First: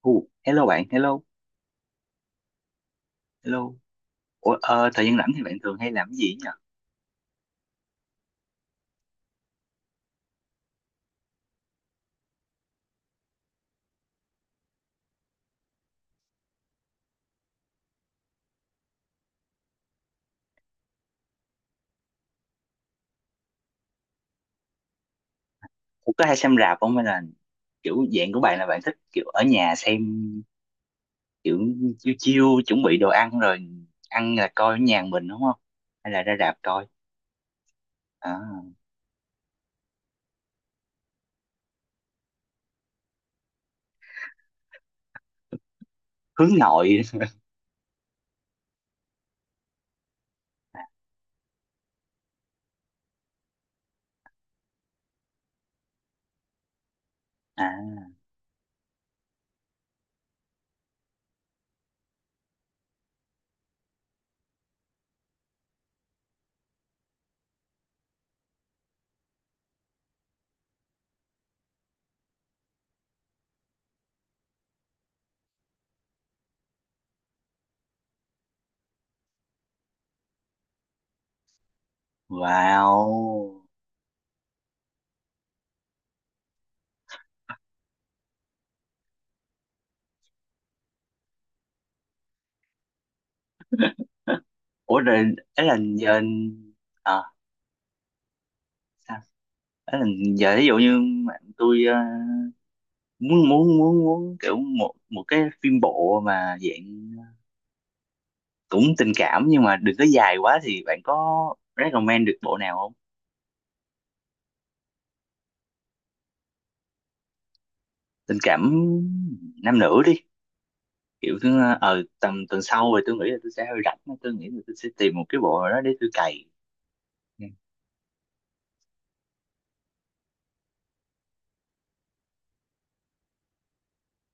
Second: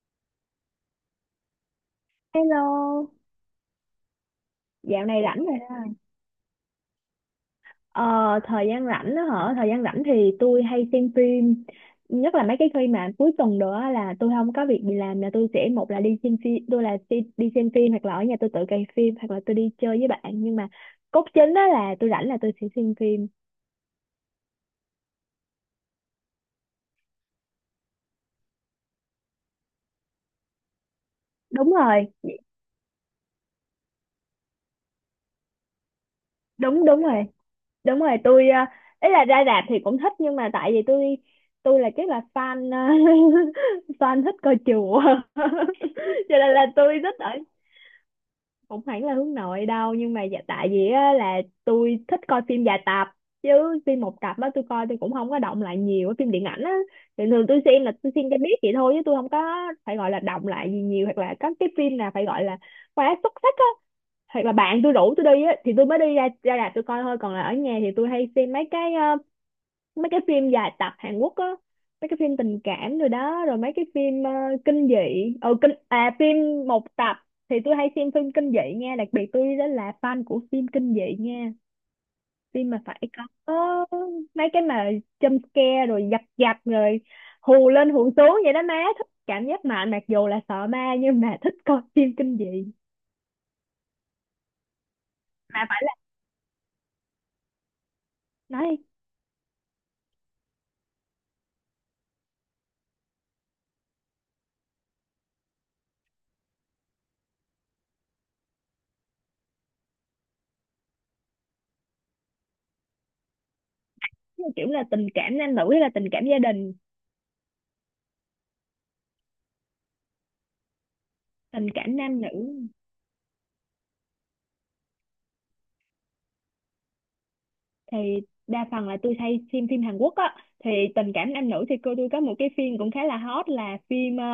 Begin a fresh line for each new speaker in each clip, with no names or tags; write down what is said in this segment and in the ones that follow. Ồ, hello bạn, hello,
Hello,
hello. Ủa,
dạo
thời gian
này
rảnh thì
rảnh
bạn
rồi.
thường
Đó.
hay làm cái gì nhỉ?
Ờ, Thời gian rảnh đó hả? Thời gian rảnh thì tôi hay xem phim, nhất là mấy cái khi mà cuối tuần nữa á, là tôi không có việc gì làm là tôi sẽ một là đi xem phim, tôi là đi xem phim hoặc là ở nhà tôi tự cày phim hoặc là tôi đi chơi với bạn, nhưng mà cốt chính đó là tôi rảnh là tôi sẽ xem phim.
Ủa, có hay xem rạp không hay là kiểu dạng của bạn là bạn thích kiểu ở nhà xem kiểu
Đúng rồi,
chiêu chiêu chuẩn bị đồ ăn rồi ăn là coi ở nhà mình đúng không? Hay là ra rạp coi?
đúng rồi, đúng rồi. Tôi
À,
ý là ra rạp thì cũng thích, nhưng mà tại vì tôi là chắc là fan fan thích coi chùa cho nên
hướng
là tôi
nội.
thích ở. Không hẳn là hướng nội đâu, nhưng mà dạ, tại vì á, là tôi thích coi phim dài tập chứ phim một tập á tôi coi tôi cũng không có động lại nhiều. Cái phim điện ảnh á thì thường tôi
À,
xem là tôi xem cho biết vậy thôi chứ tôi không có phải gọi là động lại gì nhiều, hoặc là có cái phim nào phải gọi là quá xuất sắc á, hoặc là bạn tôi rủ tôi đi á thì tôi mới đi ra ra rạp tôi coi thôi. Còn là ở nhà thì tôi hay xem mấy cái phim dài tập Hàn Quốc á, mấy cái phim tình cảm rồi đó, rồi mấy cái phim kinh dị. Ừ, kinh, à, phim một tập thì tôi hay xem phim kinh dị nha, đặc biệt tôi đó là fan của phim kinh dị nha. Phim mà phải có
wow.
mấy cái mà jump scare rồi giật giật rồi hù lên hù xuống vậy đó, má thích cảm giác mạnh, mặc dù là sợ ma nhưng mà thích coi phim kinh dị.
Ủa rồi ấy
Mà
là
phải là
giờ, à,
nói
sao? Ấy là giờ ví dụ như bạn tôi, muốn muốn muốn muốn kiểu một một cái phim bộ mà dạng cũng tình cảm nhưng mà đừng có dài quá thì bạn có recommend được bộ nào không?
kiểu là tình cảm nam nữ hay là tình cảm gia đình.
Tình cảm nam nữ đi, kiểu cứ
Tình cảm nam nữ
tầm tuần sau rồi tôi nghĩ là tôi sẽ hơi rảnh, tôi nghĩ là tôi sẽ tìm một cái bộ nào đó để tôi cày. Ừ.
thì đa phần là tôi hay xem phim Hàn Quốc á. Thì tình cảm nam nữ thì cô tôi có một cái phim cũng khá là hot là phim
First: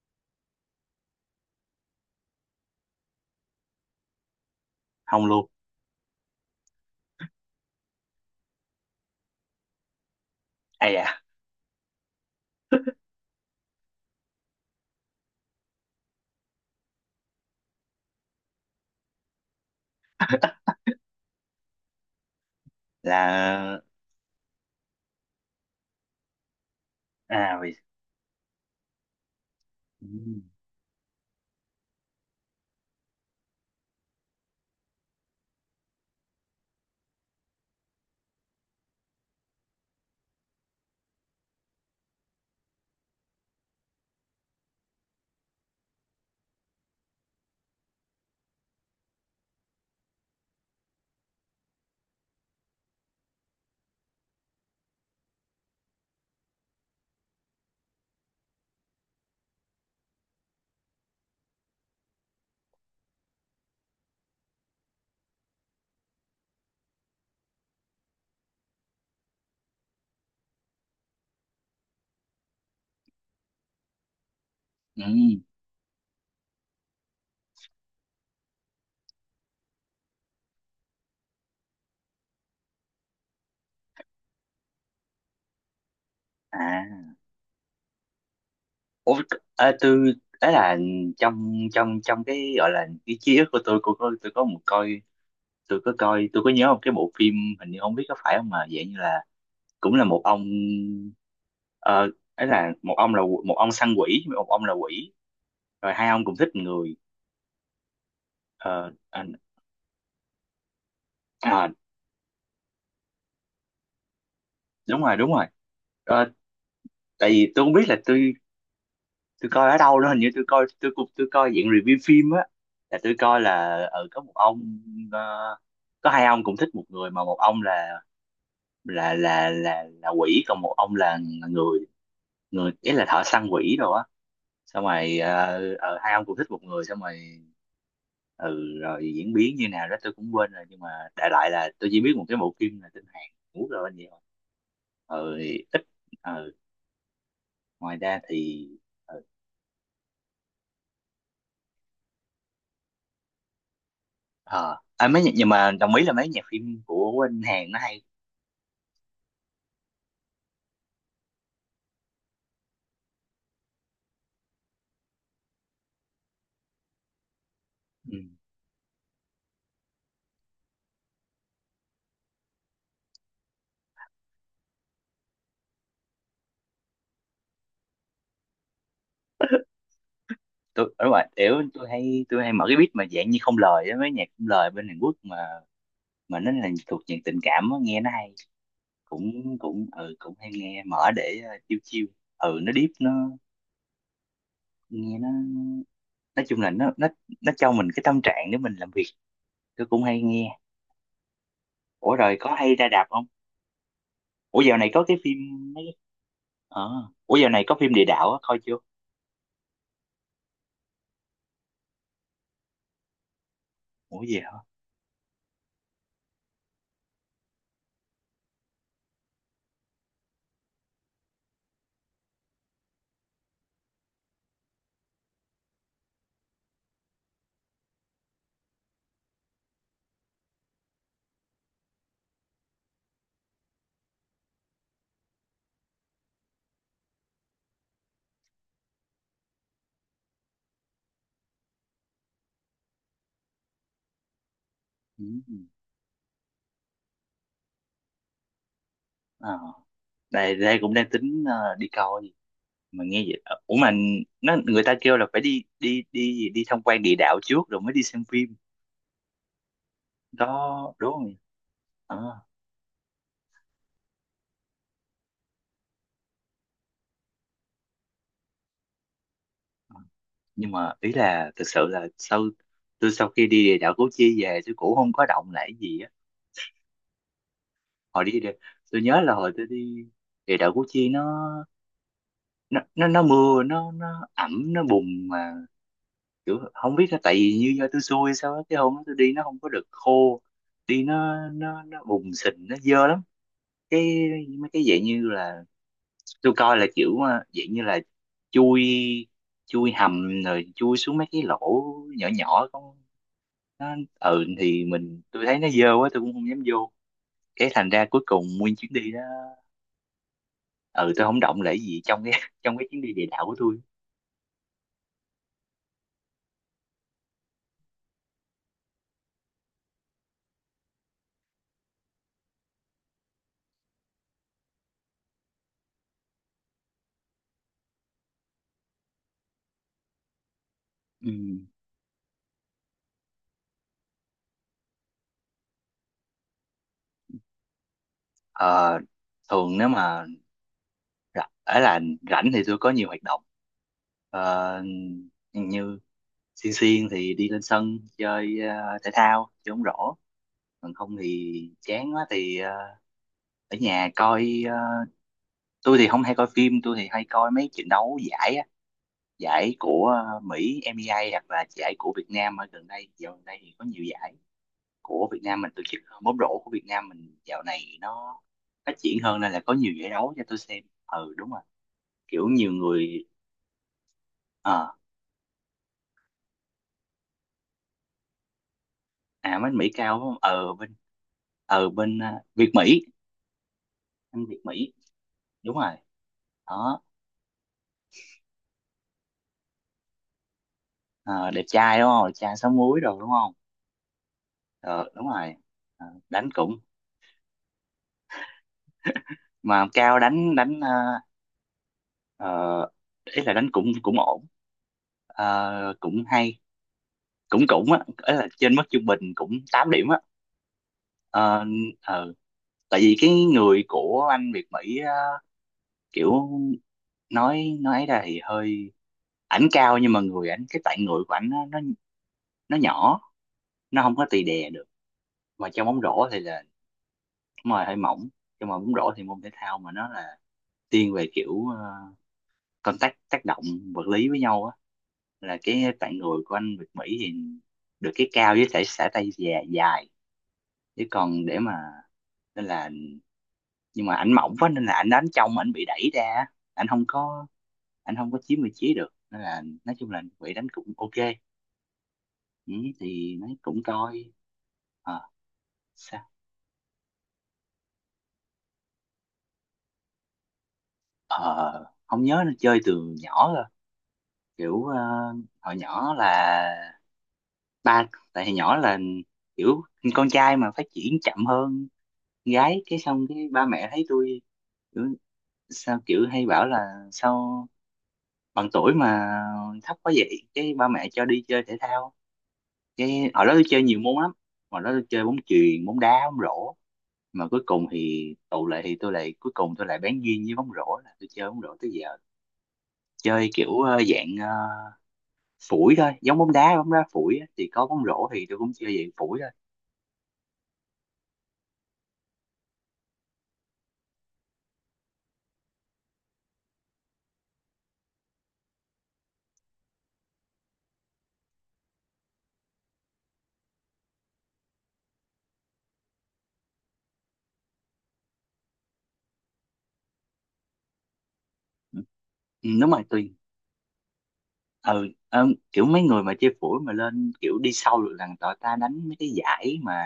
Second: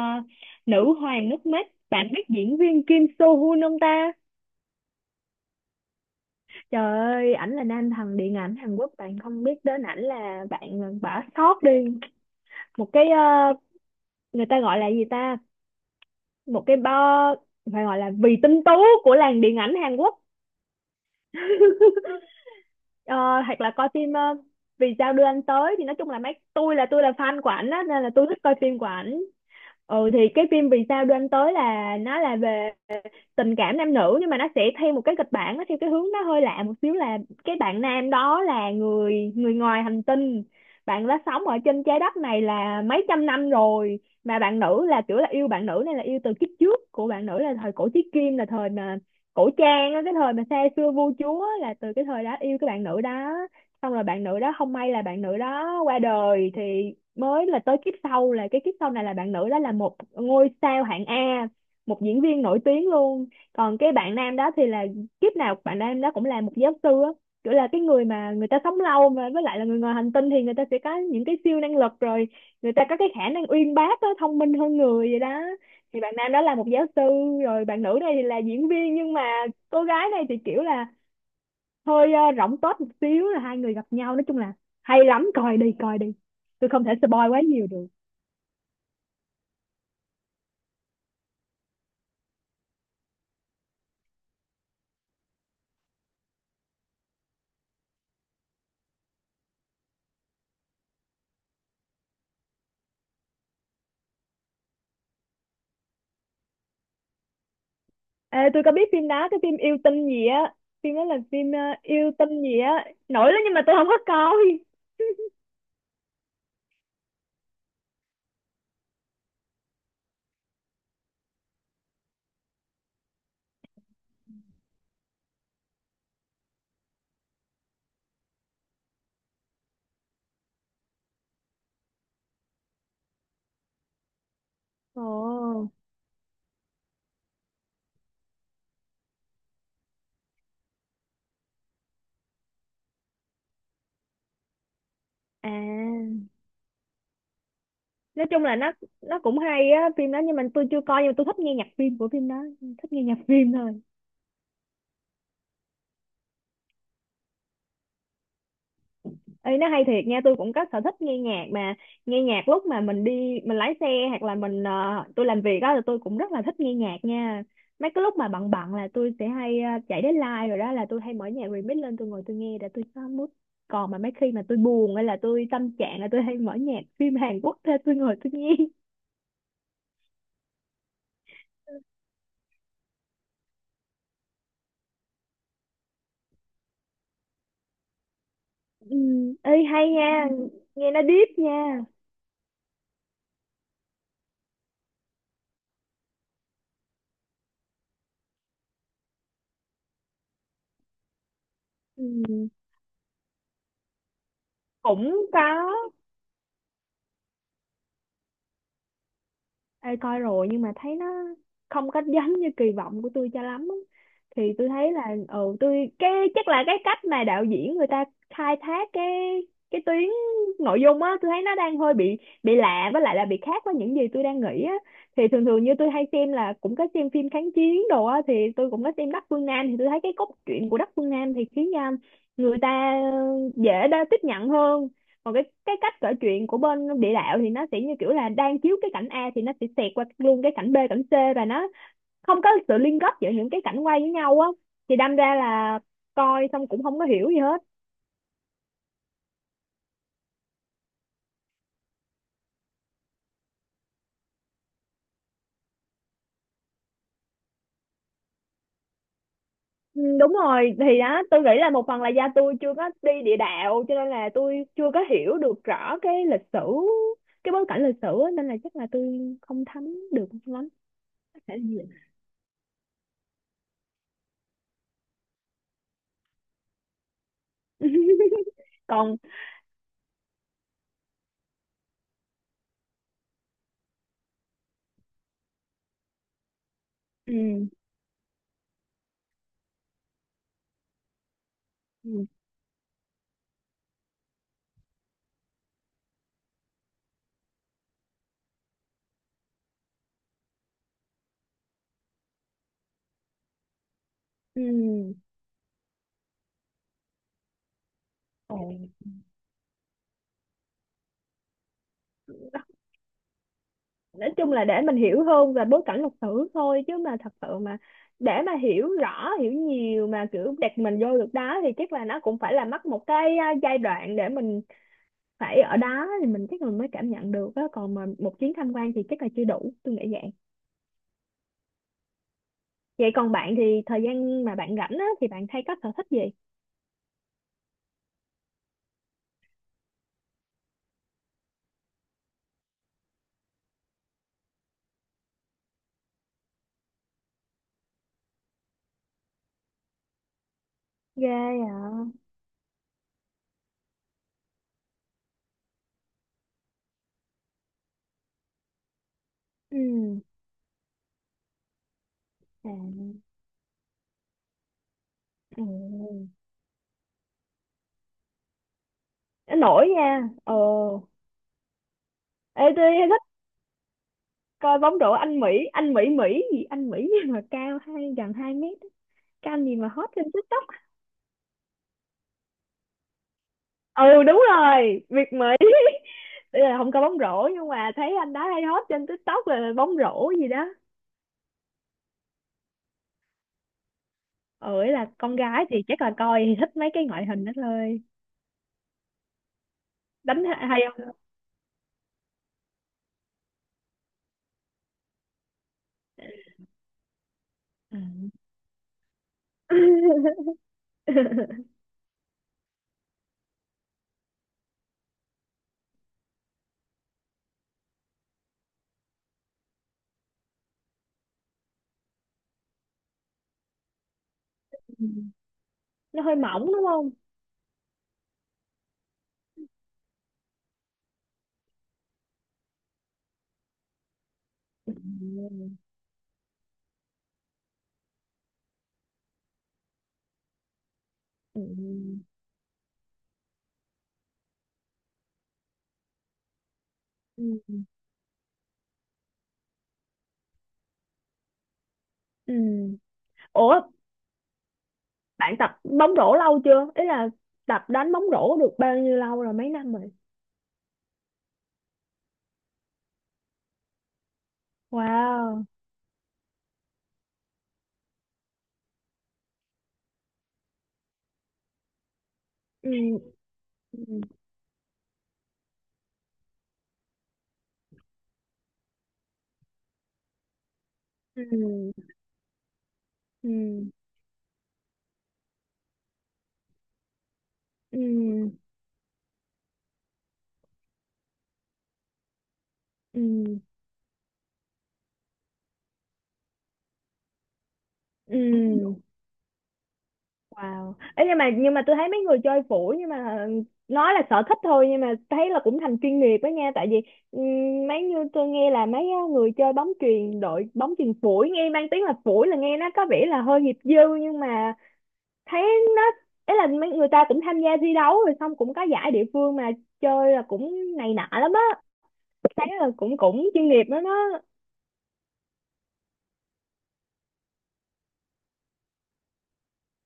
Nữ hoàng nước mắt, bạn biết diễn viên Kim So Hoon không ta?
Không luôn.
Trời ơi, ảnh là nam thần điện ảnh Hàn Quốc, bạn không biết đến ảnh là
À
bạn
dạ.
bỏ sót đi. Một cái người ta gọi là gì ta, một cái bo, phải gọi là vì tinh tú của làng điện ảnh Hàn Quốc. Ờ, hoặc là
Là.
coi phim Vì sao đưa anh tới, thì nói chung là mấy, tôi là fan của
À
ảnh
vì.
á nên là tôi thích coi phim của ảnh.
Ừ.
Ừ, thì cái phim Vì sao đưa anh tới là nó là về tình cảm nam nữ, nhưng mà nó sẽ theo một cái kịch bản, nó theo cái hướng nó hơi lạ một xíu là cái bạn nam đó là người người ngoài hành tinh, bạn đã sống ở trên trái đất này là mấy trăm năm rồi. Mà bạn nữ là kiểu là yêu bạn nữ này là yêu từ kiếp trước của bạn nữ, là thời cổ chí kim, là thời mà cổ trang á, cái thời mà xa xưa vua chúa, là từ cái thời đó yêu cái bạn nữ đó. Xong rồi bạn nữ đó không may là bạn nữ đó qua đời, thì mới là tới kiếp sau, là cái kiếp sau này là bạn nữ đó là một ngôi sao hạng A, một diễn viên nổi tiếng luôn. Còn cái bạn nam đó thì là kiếp nào bạn nam đó cũng là một giáo sư á, kiểu là cái người mà người ta sống lâu mà với lại là người ngoài hành tinh thì người ta sẽ có những cái siêu năng lực rồi, người ta có cái khả năng uyên bác á, thông minh hơn
Ừ.
người vậy đó. Thì bạn nam đó là một giáo sư, rồi bạn nữ này thì là diễn viên, nhưng mà cô gái này thì kiểu là hơi rỗng tuếch một xíu, là hai người gặp nhau, nói chung là hay lắm, coi đi coi đi, tôi không thể
À.
spoil quá nhiều được.
Ủa, à, tôi, ấy là trong trong trong cái gọi là cái ký ức của tôi, cô có tôi có một coi tôi có nhớ một cái bộ phim, hình như không biết có phải không mà dạng như là cũng là một ông, ờ, là một ông săn quỷ, một ông là quỷ, rồi hai ông cùng thích người.
Ê, tôi có biết
Ờ,
phim
à,
đó, cái phim yêu tinh gì á, phim đó là phim
à,
yêu tinh gì á, nổi lắm nhưng mà tôi không có coi.
đúng rồi đúng rồi. Ờ, tại vì tôi không biết là tôi coi ở đâu đó, hình như tôi coi dạng review phim á, là tôi coi là ở có một ông, ờ, có hai ông cùng thích một người mà một ông là quỷ, còn một ông là người, người ý là thợ săn quỷ rồi á, xong rồi
Ồ,
hai ông cùng thích một người. Xong rồi ừ, rồi diễn biến như nào đó tôi cũng quên rồi, nhưng mà đại loại là tôi chỉ biết một cái bộ phim là tên Hàn Quốc rồi, anh vậy thôi. Ừ thì ít.
à,
Ừ. Ngoài ra
nói chung là
thì.
nó
Ừ.
cũng hay á, phim đó nhưng mà tôi chưa coi, nhưng mà tôi thích nghe nhạc phim của phim đó, thích nghe nhạc phim thôi.
Ờ, nhưng mà đồng ý là mấy nhạc phim của anh Hàn nó hay.
Ê, nó hay thiệt nha, tôi cũng có sở thích nghe nhạc mà. Nghe nhạc lúc mà mình đi, mình lái xe, hoặc là mình tôi làm việc đó, là tôi cũng rất là thích nghe nhạc nha. Mấy cái lúc
Ừ.
mà bận bận là tôi sẽ hay chạy đến live rồi đó, là tôi hay mở nhạc remix lên tôi ngồi tôi nghe để tôi có mood. Còn mà mấy khi mà tôi buồn hay là tôi tâm trạng, là tôi hay mở nhạc phim Hàn Quốc ra tôi ngồi tôi nghe.
Tôi ở ngoài kiểu tôi hay mở cái beat mà dạng như không lời á, mấy nhạc không lời bên Hàn Quốc, mà nó là thuộc dạng tình cảm á, nghe nó hay,
Ừ, ê
cũng
hay
cũng
nha,
ừ cũng hay nghe
nghe nó
mở
deep
để
nha.
chill chill. Ừ nó deep, nó nghe nó, nói chung là nó cho mình cái tâm trạng để mình làm việc, tôi cũng hay nghe.
Ừ,
Ủa rồi có hay ra đạp không? ủa dạo này có cái
cũng
phim
có.
mấy ờ ủa dạo này có phim địa đạo á, coi chưa?
Ê, coi rồi, nhưng mà thấy nó không có giống như kỳ vọng của tôi cho lắm á.
Ủa gì hả?
Thì tôi thấy là, ừ, tôi cái chắc là cái cách mà đạo diễn người ta khai thác cái tuyến nội dung á, tôi thấy nó đang hơi bị lạ, với lại là bị khác với những gì tôi đang nghĩ á. Thì thường thường như tôi hay xem là cũng có xem phim kháng chiến đồ á, thì tôi cũng có xem Đắc Phương Nam, thì tôi thấy cái cốt truyện của Đắc Phương Nam thì khiến người ta dễ đa tiếp nhận hơn. Còn cái cách kể chuyện của bên địa đạo thì nó sẽ như kiểu là đang chiếu cái cảnh A thì nó sẽ xẹt qua luôn cái cảnh B cảnh C, và nó không có sự liên kết giữa những cái cảnh quay với nhau á, thì đâm
Ừ.
ra là coi xong cũng không có hiểu gì hết.
Ờ, đây đây cũng đang tính đi coi, mà nghe vậy ủa mà nó, người ta kêu là phải đi đi đi gì, đi tham quan địa đạo trước rồi mới đi xem phim
Ừ, đúng rồi,
đó,
thì
đúng
đó
không nhỉ?
tôi nghĩ là một phần là do
Ờ.
tôi chưa có đi địa đạo, cho nên là tôi chưa có hiểu được rõ cái lịch sử, cái bối cảnh lịch sử á, nên là chắc là tôi không thấm được lắm.
Nhưng mà ý
Có
là
thể là
thực
như
sự là sau khi đi địa đạo Củ Chi về tôi cũng không có động lại gì á.
vậy.
hồi đi địa- tôi
Còn
nhớ là hồi tôi đi địa đạo Củ Chi nó mưa, nó ẩm, nó bùn, mà kiểu không biết là tại vì
ừ,
như do tôi xui sao á, cái hôm đó tôi đi nó không có được khô, đi nó
ừ,
bùn sình nó dơ lắm. Cái mấy cái dạng như là tôi coi là kiểu dạng như là chui chui hầm rồi chui xuống mấy cái lỗ nhỏ nhỏ con, nó ừ
ừ.
thì tôi thấy nó dơ quá tôi cũng không dám vô. Cái thành ra cuối cùng
Ồ.
nguyên chuyến đi đó ừ tôi không động lại gì trong cái trong cái chuyến đi địa đạo của tôi.
Nói chung là để mình hiểu hơn về bối cảnh lịch sử thôi, chứ mà thật sự mà để mà hiểu rõ hiểu nhiều mà kiểu đặt mình vô được đó thì chắc là nó cũng phải là mất một cái giai đoạn để mình phải ở đó thì mình chắc mình mới cảm nhận được á, còn mà một chuyến tham quan thì chắc là chưa đủ, tôi nghĩ vậy.
Ừ.
Vậy còn bạn thì thời gian mà bạn rảnh á thì bạn hay có sở thích gì?
Ờ, thường nếu mà rảnh, ấy là rảnh thì tôi có nhiều hoạt động. Ờ, như xiên xiên thì đi lên sân chơi, thể thao, chơi bóng rổ. Còn không
Ghê.
thì
À.
chán quá thì ở nhà coi, tôi thì không hay coi phim, tôi thì hay coi mấy trận đấu giải á, giải của
Ừ.
Mỹ, NBA, hoặc là giải của Việt Nam. Ở gần
À.
đây dạo gần đây thì có nhiều giải của Việt Nam
Ừ.
mình tổ chức, bóng rổ của Việt Nam mình dạo này nó phát triển hơn nên là có
Nổi
nhiều giải
nha.
đấu cho
Ờ,
tôi xem. Ừ đúng rồi, kiểu
ê,
nhiều
tôi
người.
thích
ờ
coi bóng rổ anh Mỹ, anh Mỹ Mỹ gì, anh Mỹ nhưng mà cao hai, gần hai mét, cái
à,
anh gì
bên
mà
Mỹ
hot
cao
trên
đúng không?
TikTok.
Ờ bên ờ bên à, Việt Mỹ,
Ừ, đúng
anh Việt Mỹ,
rồi, Việt Mỹ.
đúng rồi
Ý là không
đó.
có bóng rổ, nhưng mà thấy anh đó hay hot trên TikTok là bóng rổ gì đó.
Ờ, đẹp trai đúng không, đẹp trai sáu múi rồi đúng không?
Ừ, ý
Ờ
là
đúng
con
rồi.
gái thì chắc
Ờ,
là coi
đánh
thì thích
cũng,
mấy cái ngoại hình đó thôi.
mà cao
Đánh
đánh đánh
hay
à,
không?
ờ, ý là đánh cũng cũng ổn. Ờ, cũng hay, cũng cũng á,
Ừ.
ý là trên mức trung bình, cũng 8 điểm á. Ờ, ờ. Tại vì cái người của anh Việt Mỹ á, kiểu nói ấy ra thì hơi, ảnh cao nhưng mà người ảnh, cái tạng người của ảnh nó, nó nhỏ, nó không có tì đè được, mà trong bóng
Nó
rổ
hơi
thì là,
mỏng đúng không?
đúng rồi, hơi mỏng. Nhưng mà bóng rổ thì môn thể thao mà nó là thiên về kiểu contact, tác động vật lý với nhau á,
Ừ.
là cái tạng người của anh Việt Mỹ thì được cái cao với thể xả tay dài dài, chứ còn để
Ừ.
mà, nên là, nhưng mà ảnh mỏng quá nên là ảnh đánh trong, ảnh bị đẩy ra, ảnh không có
Ừ.
ảnh không có chiếm vị trí được, nên là nói chung là bị đánh cũng ok.
Ừ.
Ừ, thì nó
Ủa,
cũng coi. ờ
bạn tập bóng
sao?
rổ lâu chưa, ý là tập đánh bóng rổ được bao nhiêu lâu rồi, mấy năm rồi?
Ờ không nhớ, nó chơi từ nhỏ rồi, kiểu
Wow.
hồi nhỏ là ba, tại hồi nhỏ là kiểu con trai mà phát triển chậm hơn gái, cái xong
Ừ.
cái ba mẹ thấy
Ừ.
tôi kiểu, kiểu hay bảo là sao bằng tuổi mà thấp quá vậy, cái ba mẹ cho đi
Ừ.
chơi thể thao. Cái hồi đó tôi chơi
Ừ.
nhiều môn lắm, hồi đó tôi chơi bóng chuyền, bóng đá, bóng rổ, mà cuối cùng
Ừ.
thì tụ lại thì tôi lại cuối cùng tôi lại bén duyên với bóng rổ, là tôi chơi bóng rổ tới giờ.
Ừ.
Chơi kiểu dạng phủi thôi, giống bóng đá, bóng đá phủi á, thì có bóng rổ thì tôi cũng chơi
Ừ.
dạng phủi thôi.
Wow. Ấy, nhưng mà tôi thấy mấy người chơi phủi, nhưng mà nói là sở thích thôi, nhưng mà thấy là cũng thành chuyên nghiệp đó nha, tại vì ừ, mấy như tôi nghe là mấy á, người chơi bóng chuyền, đội bóng chuyền phủi, nghe mang tiếng là phủi là nghe nó có vẻ là hơi nghiệp dư, nhưng mà thấy nó, ấy là mấy người ta cũng tham gia thi đấu rồi xong cũng có giải địa phương mà chơi là cũng này nọ lắm á,
Ừ,
thấy
ừ,
là
đúng rồi
cũng
tôi,
cũng chuyên nghiệp lắm đó.
ừ, kiểu mấy người mà chơi phủi mà lên kiểu đi sâu được là tụi ta đánh mấy cái giải mà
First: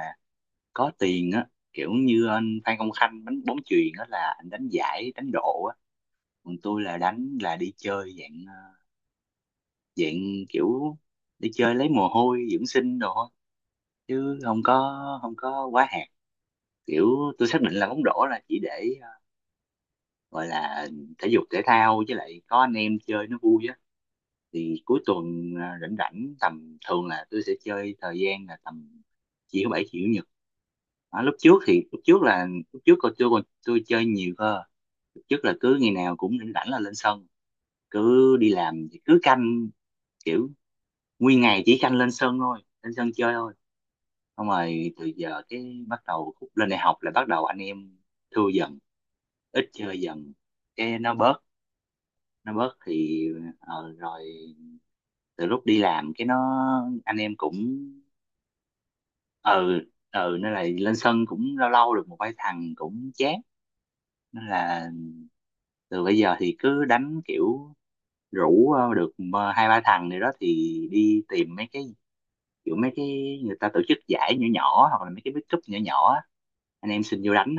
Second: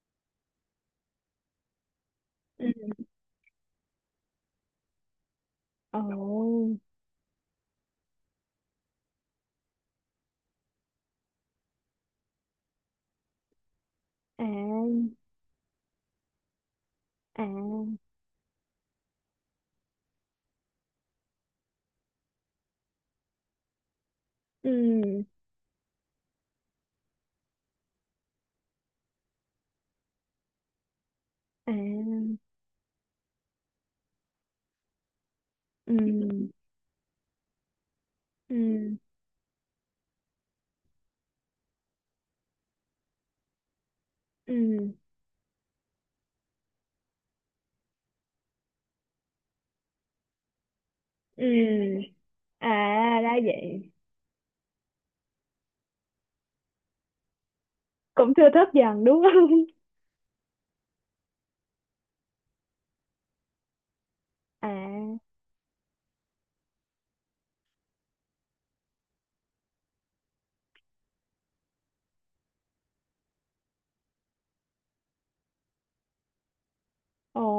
có tiền á, kiểu như anh Phan
Ừ.
Công Khanh đánh bóng chuyền á, là anh đánh giải, đánh độ á. Còn
Ồ.
tôi là đánh là đi chơi dạng dạng kiểu đi chơi lấy mồ hôi dưỡng sinh đồ, chứ không có
À.
không có quá hạn, kiểu tôi xác định là
À.
bóng rổ là chỉ để gọi là thể dục thể thao, với lại có anh em chơi nó vui á, thì cuối
Ừ.
tuần rảnh rảnh tầm thường là tôi sẽ chơi, thời gian là tầm chiều thứ bảy, chiều chủ nhật. Đó, lúc trước thì lúc trước
À.
là lúc trước còn, tôi chơi nhiều cơ, lúc trước là cứ ngày nào cũng
Ừ.
rảnh rảnh là lên sân, cứ đi làm
Ừ.
thì cứ canh kiểu, nguyên ngày chỉ canh lên sân thôi, lên sân chơi thôi. Xong rồi
Ừ.
từ giờ cái bắt đầu khúc lên đại học là bắt đầu anh em thưa dần, ít chơi dần, cái nó bớt
Ừ.
nó bớt
À
thì,
ra vậy.
ờ, rồi từ lúc đi làm cái nó, anh em cũng,
Cũng thưa thớt dần đúng
ờ
không?
nên là lên sân cũng lâu lâu được một vài thằng cũng chán, nên
À.
là từ bây giờ thì cứ đánh kiểu rủ được hai ba thằng này đó thì đi tìm mấy cái, kiểu mấy cái người ta tổ chức giải nhỏ nhỏ, hoặc là mấy cái big cup nhỏ nhỏ á, anh em xin vô
Ồ.
đánh,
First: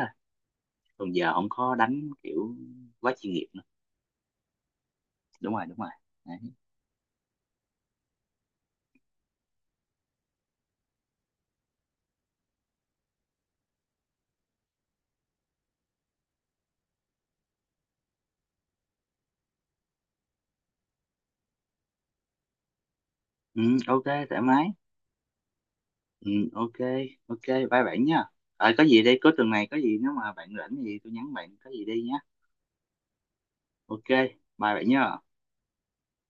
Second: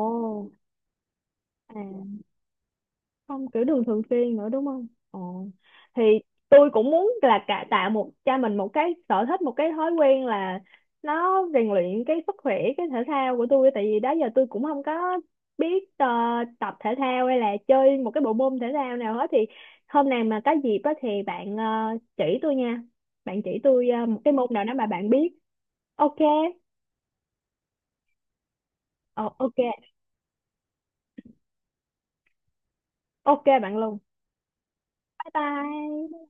còn giờ không có đánh
À,
kiểu quá chuyên nghiệp
không
nữa.
kiểu đường thường xuyên nữa đúng không? Ồ,
Đúng rồi đúng rồi.
thì
Đấy.
tôi cũng muốn là cả tạo một cho mình một cái sở thích, một cái thói quen là nó rèn luyện cái sức khỏe, cái thể thao của tôi, tại vì đó giờ tôi cũng không có biết tập thể thao hay là chơi một cái bộ môn thể thao nào hết. Thì hôm nào mà có dịp á thì bạn chỉ tôi nha, bạn chỉ
Ừ,
tôi
ok,
một cái
thoải
môn nào
mái.
đó mà bạn biết. Ok.
Ừ, ok. Ok, bye bạn nha. Ờ, có gì đây,
Ồ,
cuối tuần
ok,
này có gì nếu mà bạn rảnh thì tôi nhắn bạn có gì đi nhá.
ok bạn luôn.
Ok, bye bạn nha.
Bye bye.